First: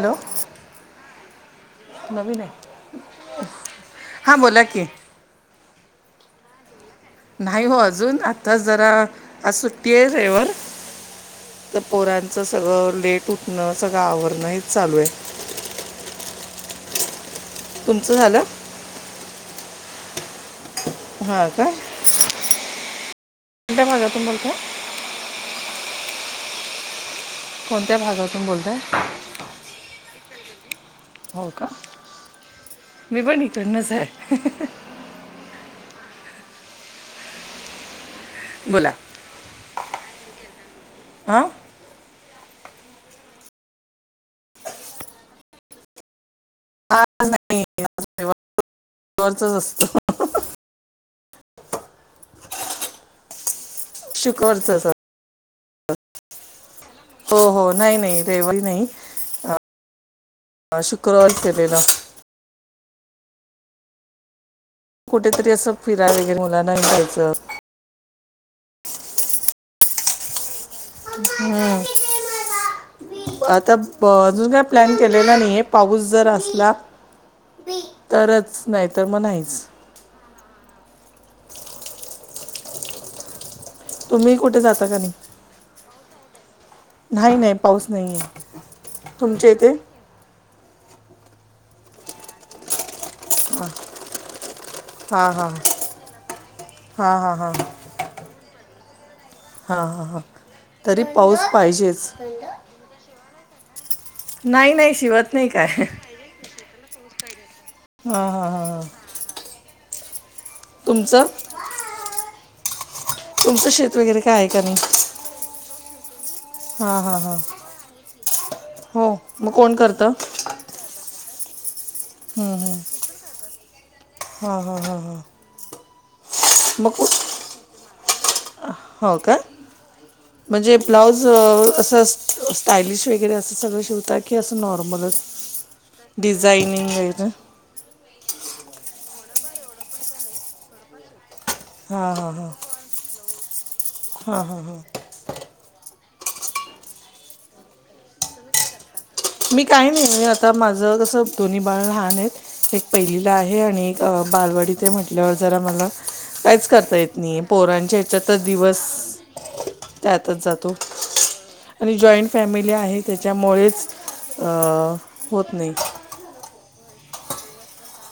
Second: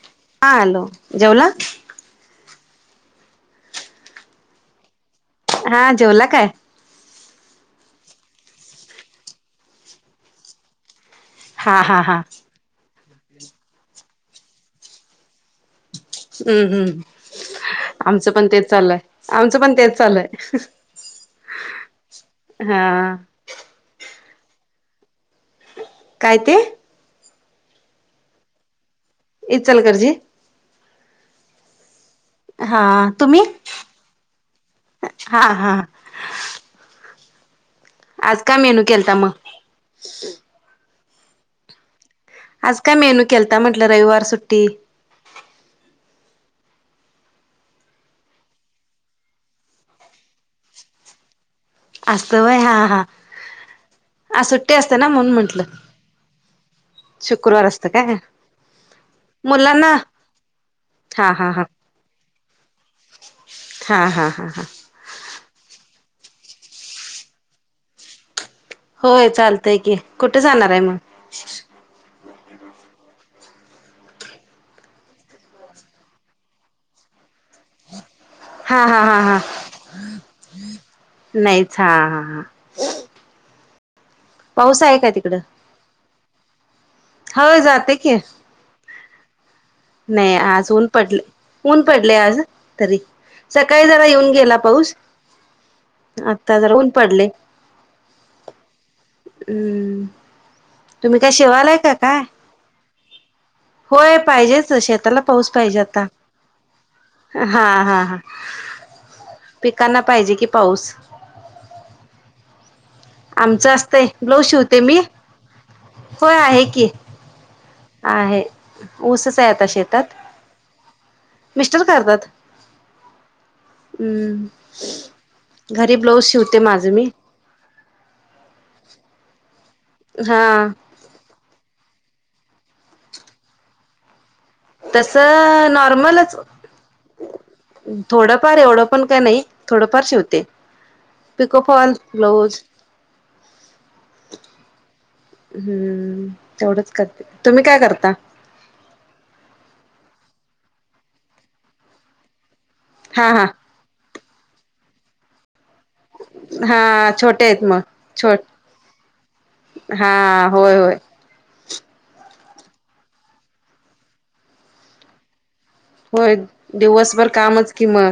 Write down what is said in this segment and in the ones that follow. Hello! हा hello जेवला नवीन आहे [unintelligible] हा बोला कि हा जेवला काय? नाही हो अजून आता जरा आज सुट्टी आहे रविवार! तर हा हा हा पोरांचं सगळं लेट उठणं सगळं आवरणं हेच चालू आहे. हम्म -हम्म तुमचं आमचं झालं पण तेच चाललंय आमचं पण तेच चालय [unintelligible] हा होय हा काय कोणता त [unintelligible] काय ते कोणत्या भागातून बोलताय! इचलकरंजी! हो का हा मी तुम्ही पण इकडनच आहे. हा -हा आज काय मेनू बोला केलता मग आं! आज काय मेनू केलता म्हटलं रविवार सुट्टी रविवारच असत. असत होय हा हा. आज सुट्टी शुक्रवारचं असं असते ना म्हणून म्हंटल हो शुक्रवार हो असत नाही काय नाही रविवारी मुलांना हा शुक्रवार हा हा [unintelligible] हा हा हा हा कुठेतरी असं फिराय वगैरे मुलांना न्यायचं होय चालतंय की कुठ जाणार आहे मग हम्म. आता अह अजून काय प्लॅन केलेला नाहीए पाऊस जर असला तर हा नाही हा मग हा हा नाहीच नाहीच हा हा हा तुम्ही कुठे पाऊस जाता का आहे नाही? तिकडं नाही नाही हो पाऊस जाते की नाहीए तुमच्या इथे? नाही आज ऊन पडले, ऊन पडले आज तरी सकाळी जरा येऊन गेला पाऊस हां हां आत्ता जरा ऊन हां पडलंय हां हां हा हा हा तरी तुम्ही काय पाऊस शेवालाय का पाहिजेच. काय होय नाही पाहिजेच नाही शेताला शिवत नाही पाऊस काय पाहिजे हां आता हा हा हा हां हां हां पिकांना पाहिजे कि तुमचं? तुमचं आमचं शेत असतंय वगैरे काय ब्लाऊज आहे का नाही शिवते मी. होय आहे की हां हां हां आहे. हो ऊसच आहे मग आता कोण करतं शेतात मिस्टर काढतात हम्म हां हां हां हां घरी ब्लाऊज शिवते मग माझं को- मी हो का हा म्हणजे ब्लाऊज अह असं स्टायलिश वगैरे असं सगळं शिवता की की अस तस नॉर्मलच नॉर्मलच डिझायनिंग वगैरे थोडंफार एवढं पण काय नाही, थोडंफार शिवते पिको फॉल, ब्लाऊज हा हा हा हम्म तेवढंच करते. तुम्ही काय करता? मी काही नाही म्हणजे आता माझं कसं दोन्ही बाळ लहान आहेत एक हा पहिलीला हा आहे आणि एक अह बालवडीत आहे म्हटल्यावर जरा मला काहीच करता हा येत नाहीए, छोटे आहेत मग पोरांच्या ह्याच्यात छोट दिवस हा त्यातच होय जातो होय. आणि जॉईंट फॅमिली आहे त्याच्यामुळेच अह होत नाही. होय दिवसभर कामच कि म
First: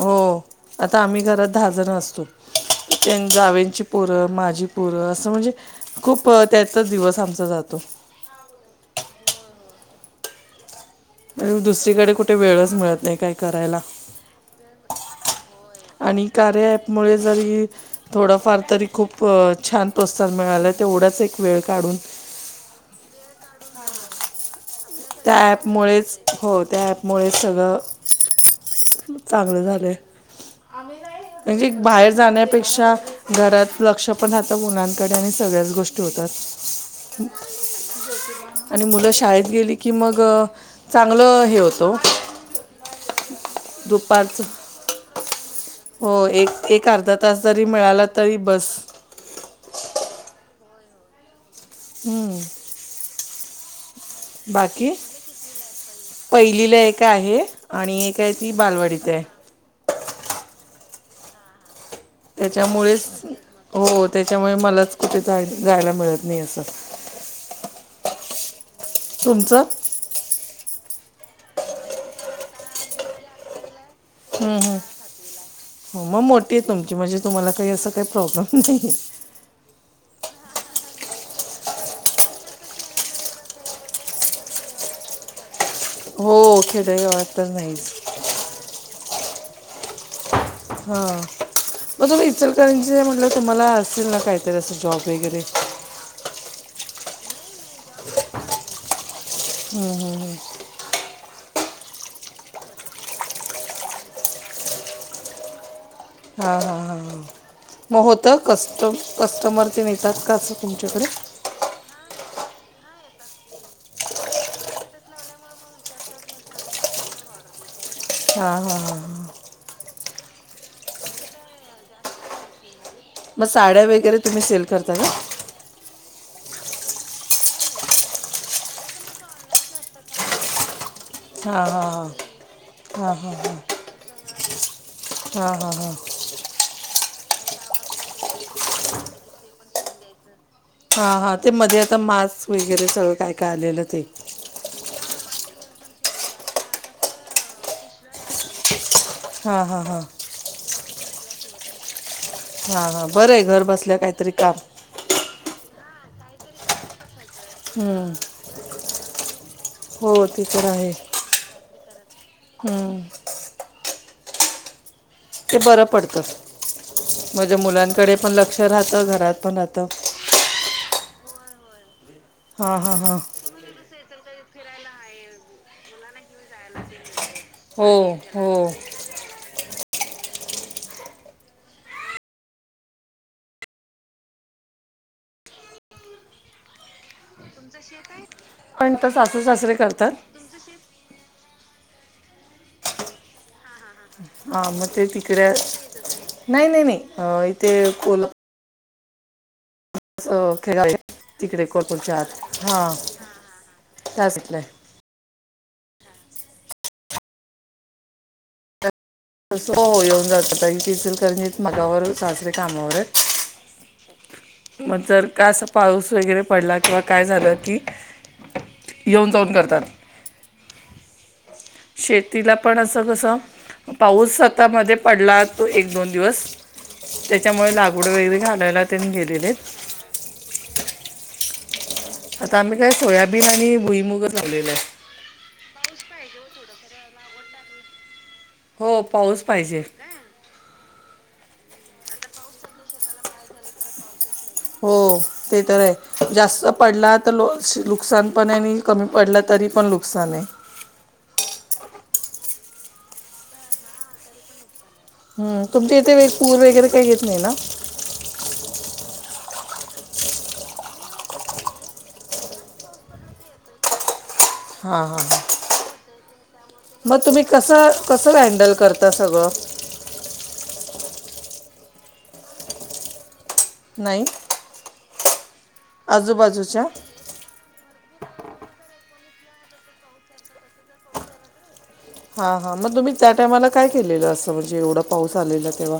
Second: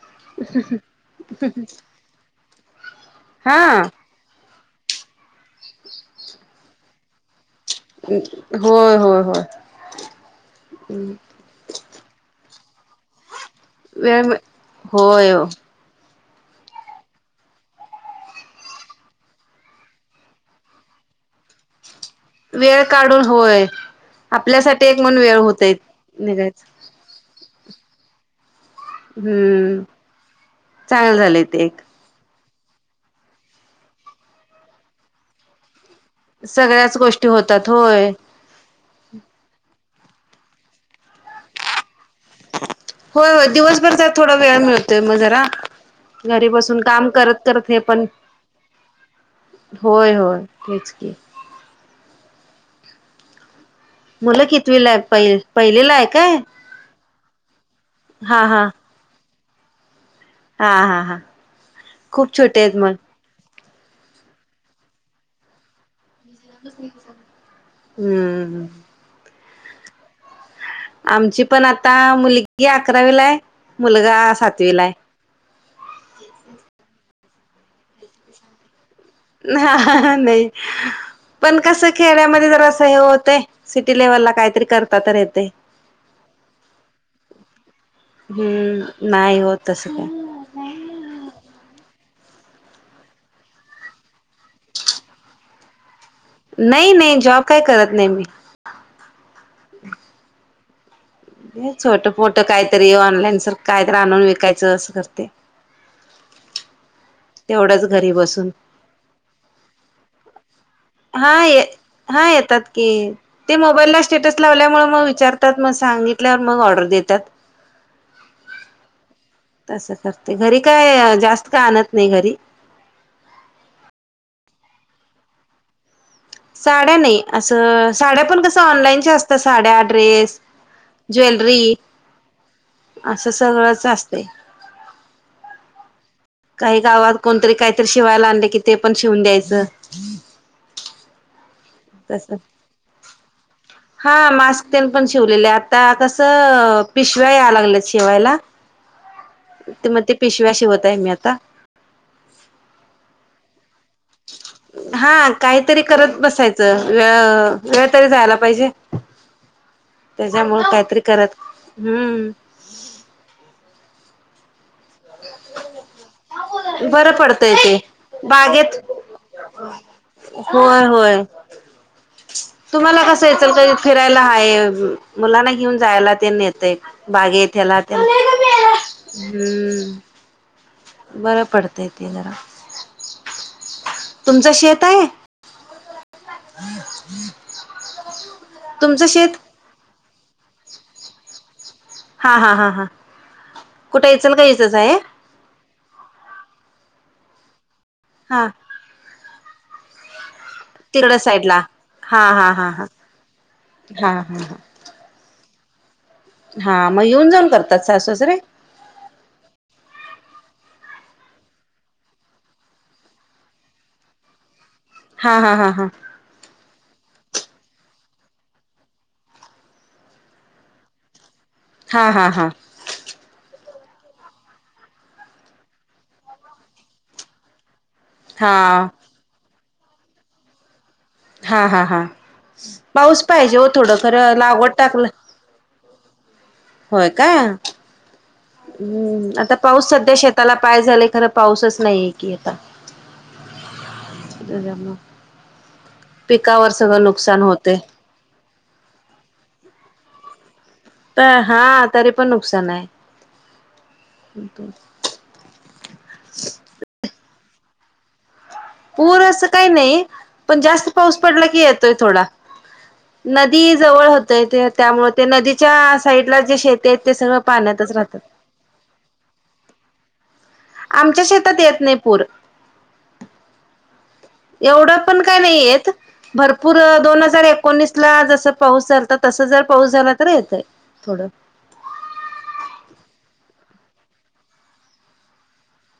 हो, आता आम्ही घरात दहा जण असतो, तीन हा जावेची पोरं, माझी पोरं असं म्हणजे खूप त्यातच दिवस आमचा जातो. अम होय होय होय, अम अ दुसरीकडे कुठे वेळच मिळत नाही काय करायला वेळ मी, होय ओ आणि कार्या ॲपमुळे जरी थोडंफार तरी खूप छान अह प्रोत्साहन मिळालय तेवढाच एक वेळ काढून वेळ काढून होय आपल्यासाठी एकम्हणून वेळ होतय निघायच मुळे सगळं खूप चांगलं हम्म झालंय चांगलं झालंय ते म्हणजे एक बाहेर जाण्या पेक्षा घरात लक्ष पण राहतं मुलांकडे आणि सगळ्याच गोष्टी होतात सगळ्याच गोष्टी होतात होय. आणि मुलं शाळेत गेली की मग चांगलं हे होतो. होय होय दिवसभर थोडा दुपारचं वेळ मिळतोय मग जरा. हो एक घरी बसून एक काम अर्धा तास करत जरी करत हे मिळाला पण तरी बस होय होय तेच की हम्म मुलं कितवीला बाकी आहेत पहि पहिलीला आहे काय पहिलीला एक आहे आणि एक आहे हा ती हा बालवडीत आहे. हा हा हां त्याच्यामुळेच हो त्याच्यामुळे मलाच कुठे जाय जायला मिळत. नाही असं हम्म तुमचं आमची पण आता मुलगी अकरावीलाय मुलगा हम्म, हम्म. सातवीला आहे. हो मग मोठी आहे तुमची म्हणजे तुम्हाला काही असं काही प्रॉब्लेम नाहीय. हा नाही पण कसं खेड्यामध्ये जरा असं हे होतय सिटी लेव्हलला काहीतरी करता तर येतय. हो खेडेगावात तर नाहीच. हम्म नाही होत तस. हा मग तुम्ही इचलकरांचे म्हटलं तुम्हाला असेल ना काहीतरी असं जॉब वगैरे. नाही नाही जॉब काय करत नाही मी. हम्म हम्म हेच, छोटं फोट काहीतरी ऑनलाईन सारख कायतरी आणून विकायचं असं करते. हां हां हां तेवढंच मग घरी होतं बसून कस्ट कस्टमर ते नेतात का? असं तुमच्याकडे हा ये हा येतात की. ते मोबाईलला स्टेटस लावल्यामुळे मग विचारतात मग सांगितल्यावर मग ऑर्डर देतात. हा हा हा हां तसं करते घरी काय जास्त का आणत नाही घरी. मग साड्या वगैरे तुम्ही सेल करता का? साड्या नाही. असं, साड्या पण कसं ऑनलाईनच्या असतात. साड्या ड्रेस ज्वेलरी, हां असं सगळंच असते. हा हा हा... काही गावात, कोणतरी, काहीतरी, शिवायला आणले, की ते पण शिवून द्यायचं. हा, हा, ते मध्ये आता तस मास्क वगैरे सगळं काय काय आलेलं ते हा मास्क पण शिवलेले. आता कसं पिशव्या या लागलं शिवायला. हा हा ते हा मग, ते पिशव्या शिवत आहे. मी आता. हा हा बरं आहे, घर बसल्या काहीतरी काम. हा काहीतरी करत बसायचं, वेळ वेळ तरी जायला पाहिजे. हो ते तर त्याच्यामुळे आहे काहीतरी करत, हम्म हम्म.. ते बरं पडतं. बरं पडतंय म्हणजे ते मुलांकडे पण लक्ष बागेत राहतं घरात पण राहतं. होय, होय, हा हा तुम्हाला हा कसं याचल का फिरायला हाय अजून, मुलांना घेऊन जायला ते येतय बागेत. त्याला हो ते हो बरं पडतं आहे, ते जरा तुमचं शेत आहे. [inaudible] पण तर शेत सासु सासरे करतात. हा हा हा हां हा, मग ते तिकडे, नाही, नाही, नाही, इथे कोल हां खेड तिकड साईडला तिकडे कोलपूरच्या आत हा हा काय हा सुकलंय [unintelligible] हा मग येऊन जाऊन करतात, सासु-सासरे. [unintelligible] तस हो हो, येऊन-जाऊन करतात. इथे इचलकरंजीत माझ्या बरोबर सासरे कामावर आहेत. मग जर हा का हा हा हा पाऊस वगैरे पडला किंवा काय झालं की, येऊन-जाऊन करतात. हा हा हा शेतीला पण, असं कसं? [unintelligible] पाऊस आता मध्ये पडला, तो एक-दोन दिवस. त्याच्यामुळे लाग एढं वेगळे काायला हा त्यांनी गेलेले आहेत हा, हा, हा.. आता आम्ही काय पाऊस सोयाबीन पाहिजे हो. आणि थोडं खर, लागवड टाकलं पाऊस पाहिजे हो थोडं, [unintelligible] होय काय, हो हम्म.. आता पाहिजे पाऊस सध्या शेत त्याला काय झालंय खरं, पाऊसच नाहीये की आता. [unintelligible] त्याच्यामुळं हो, ते तर आहे. जास्त पिकावर सगळं पडला तर नुकसान ल होते नुकसान पण, कमी पडला तरी पण नुकसान आहे. [unintelligible] हा, तरी पण नुकसान आहे. हम, तुमच्या इथे पूर वगैरे काही येत नाही ना? [unintelligible] पूर असं काही नाही, पण जास्त पाऊस पडला की येतोय थोडा. नदी जवळ होतय ते, हां त्यामुळे हां ते हां नदीच्या साईडला जे शेत मग तुम्ही कसं कसं हँडल करता सगळं? आमच्या शेतात येत नाही पूर [unintelligible] नाही [unintelligible] एवढं पण काय नाहीेत भरपूर आजूबाजूच्या दोन हजार एकोणीस ला जस पाऊस चालत तस जर पाऊस झाला तर येतय थोडं हा हा मग तुम्ही त्या टायमाला काय केलेलं असं म्हणजे एवढा पाऊस आलेला तेव्हा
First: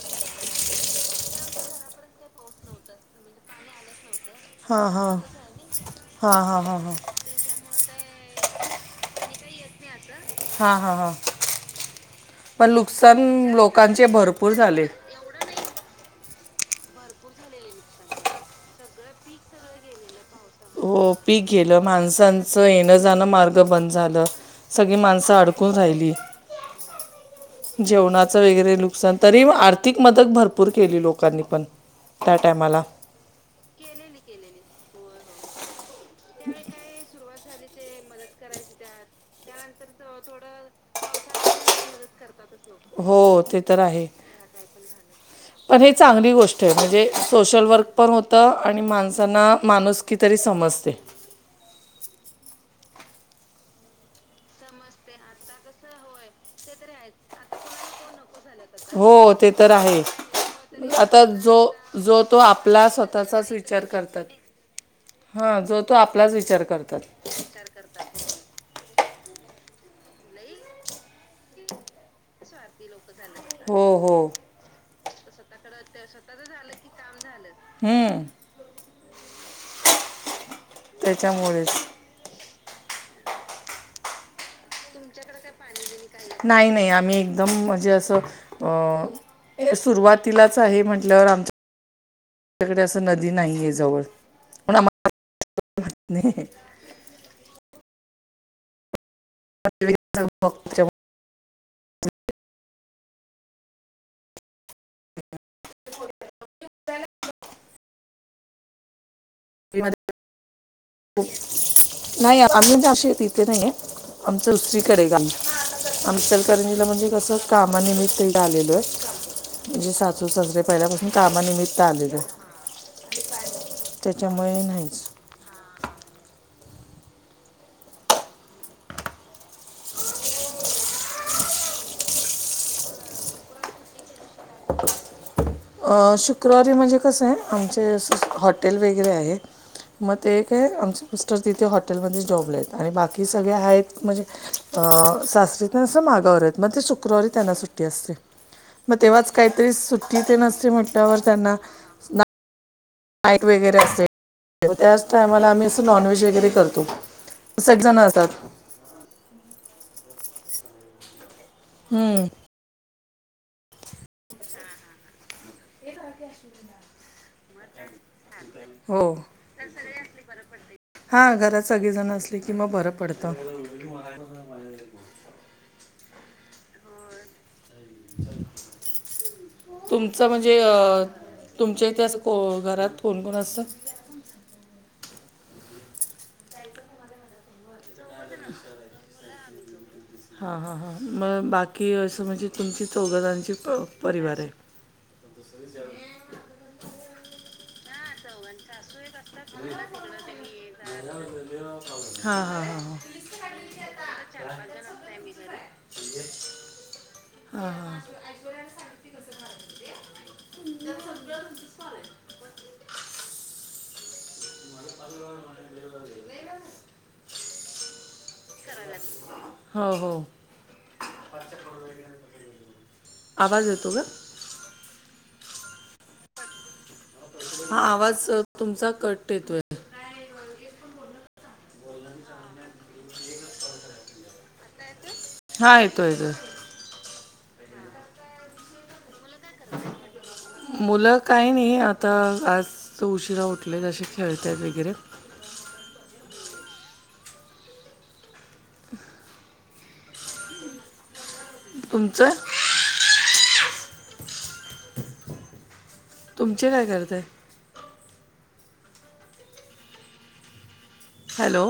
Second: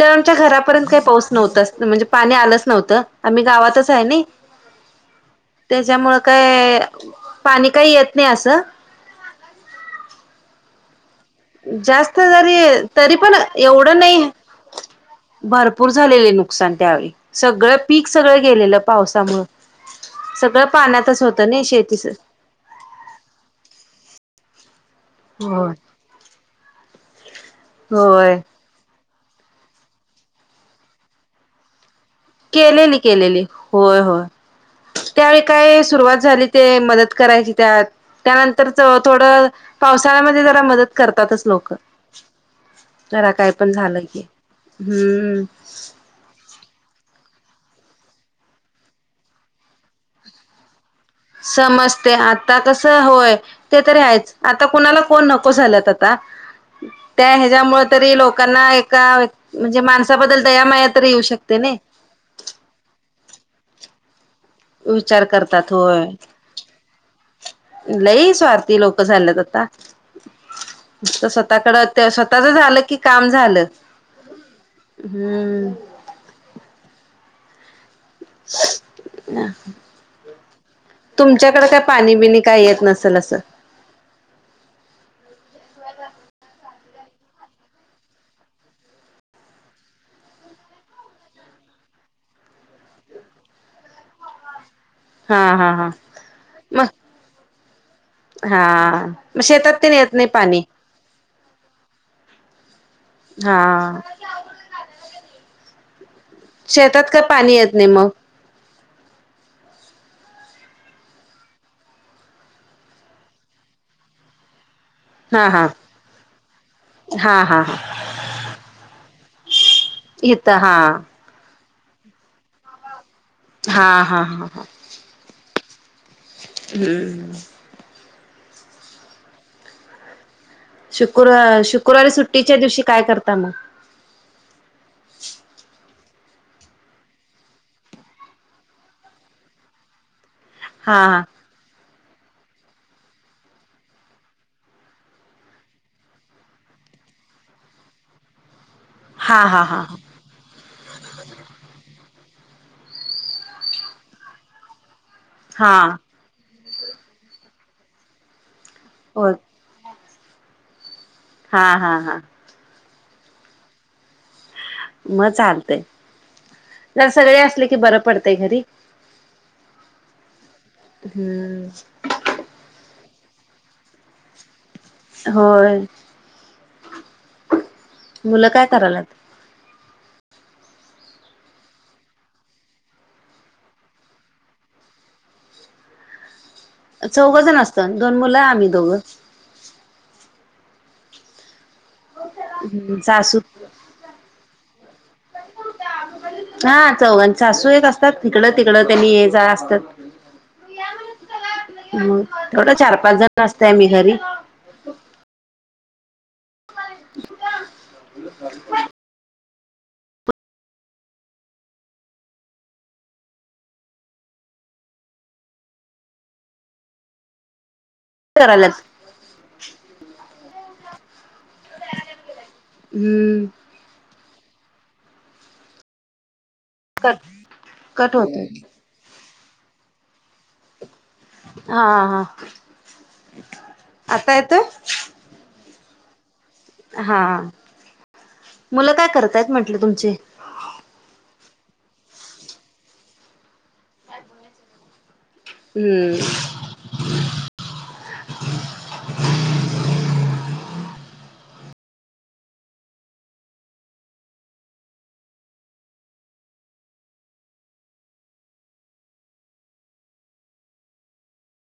तर आमच्या घरापर्यंत काही पाऊस नव्हताच म्हणजे, पाणी आलंच नव्हतं. आम्ही गावातच आहे ना. हा हा त्याच्यामुळ हा हा हा काय, हा पाणी काही येत नाही असं. हा, हा, हा. [unintelligible] जास्त जरी, पण तरी नुकसान पण, एवढं लोकांचे नाही. भरपूर झाले भरपूर झालेले नुकसान. त्यावेळी सगळं पीक, सगळं गेलेलं पावसामुळं. सगळं पाण्यातच होतं ना, शेती [unintelligible] च येणं जाणं मार्ग बंद झालं, सगळी माणसं होय अडकून राहिली. होय जेवणाचं वगैरे नुकसान तरी आर्थिक मदत भरपूर केली लोकांनी पण [unintelligible] केलेली केलेली होय होय त्यावेळी काय सुरुवात झाली ते मदत करायची त्यात [unintelligible] त्यानंतर थोडं पावसाळ्यामध्ये जरा मदत करतातच लोक जरा हो काय ते पण तर झालं आहे की हम्म पण हे चांगली गोष्ट आहे म्हणजे सोशल वर्क पण होतं आणि माणसांना माणूस की तरी समजते [unintelligible] समजते आता कसं होय [unintelligible] ते तरी आहेच आता कुणाला फन नको झालात आता त्या ह्याच्यामुळे तरी लोक [unintelligible] लोकांना एका हो ते तर म्हणजे आहे माणसाबद्दल दया माया तर येऊ आता शकते जो नाही जो तो आपला स्वतःचाच विचार करतात [unintelligible] विचार हा करतात जो तो होय आपलाच विचार करतात लई स्वार्थी लोक झालेत आता [unintelligible] तर स्वतः कड ते स्वतःच झालं की [unintelligible] काम झालं हो हम्म [unintelligible] स्वतः झालं कि काम झालं [unintelligible] तुमच्याकडे त्याच्यामुळेच काय पाणी बिनी काय येत नसेल असं [unintelligible] नाही नाही आम्ही एकदम म्हणजे असं अ सुरुवातीलाच आहे म्हटल्यावर आमच [unintelligible] नदी नाही जवळ आ [unintelligible] हा हा हा म हा मग शेतात ते नाही येत नाही पाणी हा [unintelligible] शेतात का पाणी येत नाही मग [unintelligible] नाही आम्ही अशी इथे नाही आहे आमच उसरीकडे गम हा हा आमचलकरंजीला म्हणजे कसं हा हा हा कामानिमित्त इ आलेलो आहे. म्हणजे सासू इथं सासरे हा पहिल्यापासून कामानिमित्त आलेले. हा हा हा हा. हम्म. शुक्र शुक्रवारी सुट्टीच्या दिवशी काय करता मग अ शुक्रवारी म्हणजे कसं आहे आमचे हॉटेल वगैरे आहे. मग ते एक आहे हा आमचे मिस्टर तिथे हॉटेलमध्ये जॉबले आहेत आणि बाकी सगळे आहेत म्हणजे सासरीत असं मागावर आहेत मग ते शुक्रवारी त्यांना सुट्टी असते. मग तेव्हाच हा हा हा काहीतरी हा सुट्टी ते नसते म्हटल्यावर त्यांना ट वगैरे असे त्याच टायमाला आम्ही अस हा नॉनव्हेज वगैरे करतो. सठ जण असतात. हो. हा हा हा. हं, मग चालतय जर सगळे असले की बरं पडतय घरी. हो हा घरात हम्म सगळीजण असली कि मग बरं पडतं. होय मुलं काय करालात. तुमच म्हणजे अ तुमच्या इथ घरात कोण कोण असतात. चौघ जण असतं दोन मुलं आम्ही दोघं. हां हां हां मग बाकी असं म्हणजे तुमची हम्म सासू चौघजणची प परिवार आहे. हा चवघण सासू एक असत. ड तिकड त्यांनीत हां चार पाच नस्तय मी खरी नय. [unintelligible] मला प करायलाच म. हो हो. हम्म आवाज येतो ग. कट हा कट आवाज होतोय तुमचा कट येतोय. हा हा आता येतोय. हा येतोयतो. हा मुलं काय करतायत म्हंटलं तुमचे. मुलं काही नाही आता आज उशिरा उठले जे खेळतत वगैरे. हम्म. तुमचं. तुमचे काय करतय. हॅलो.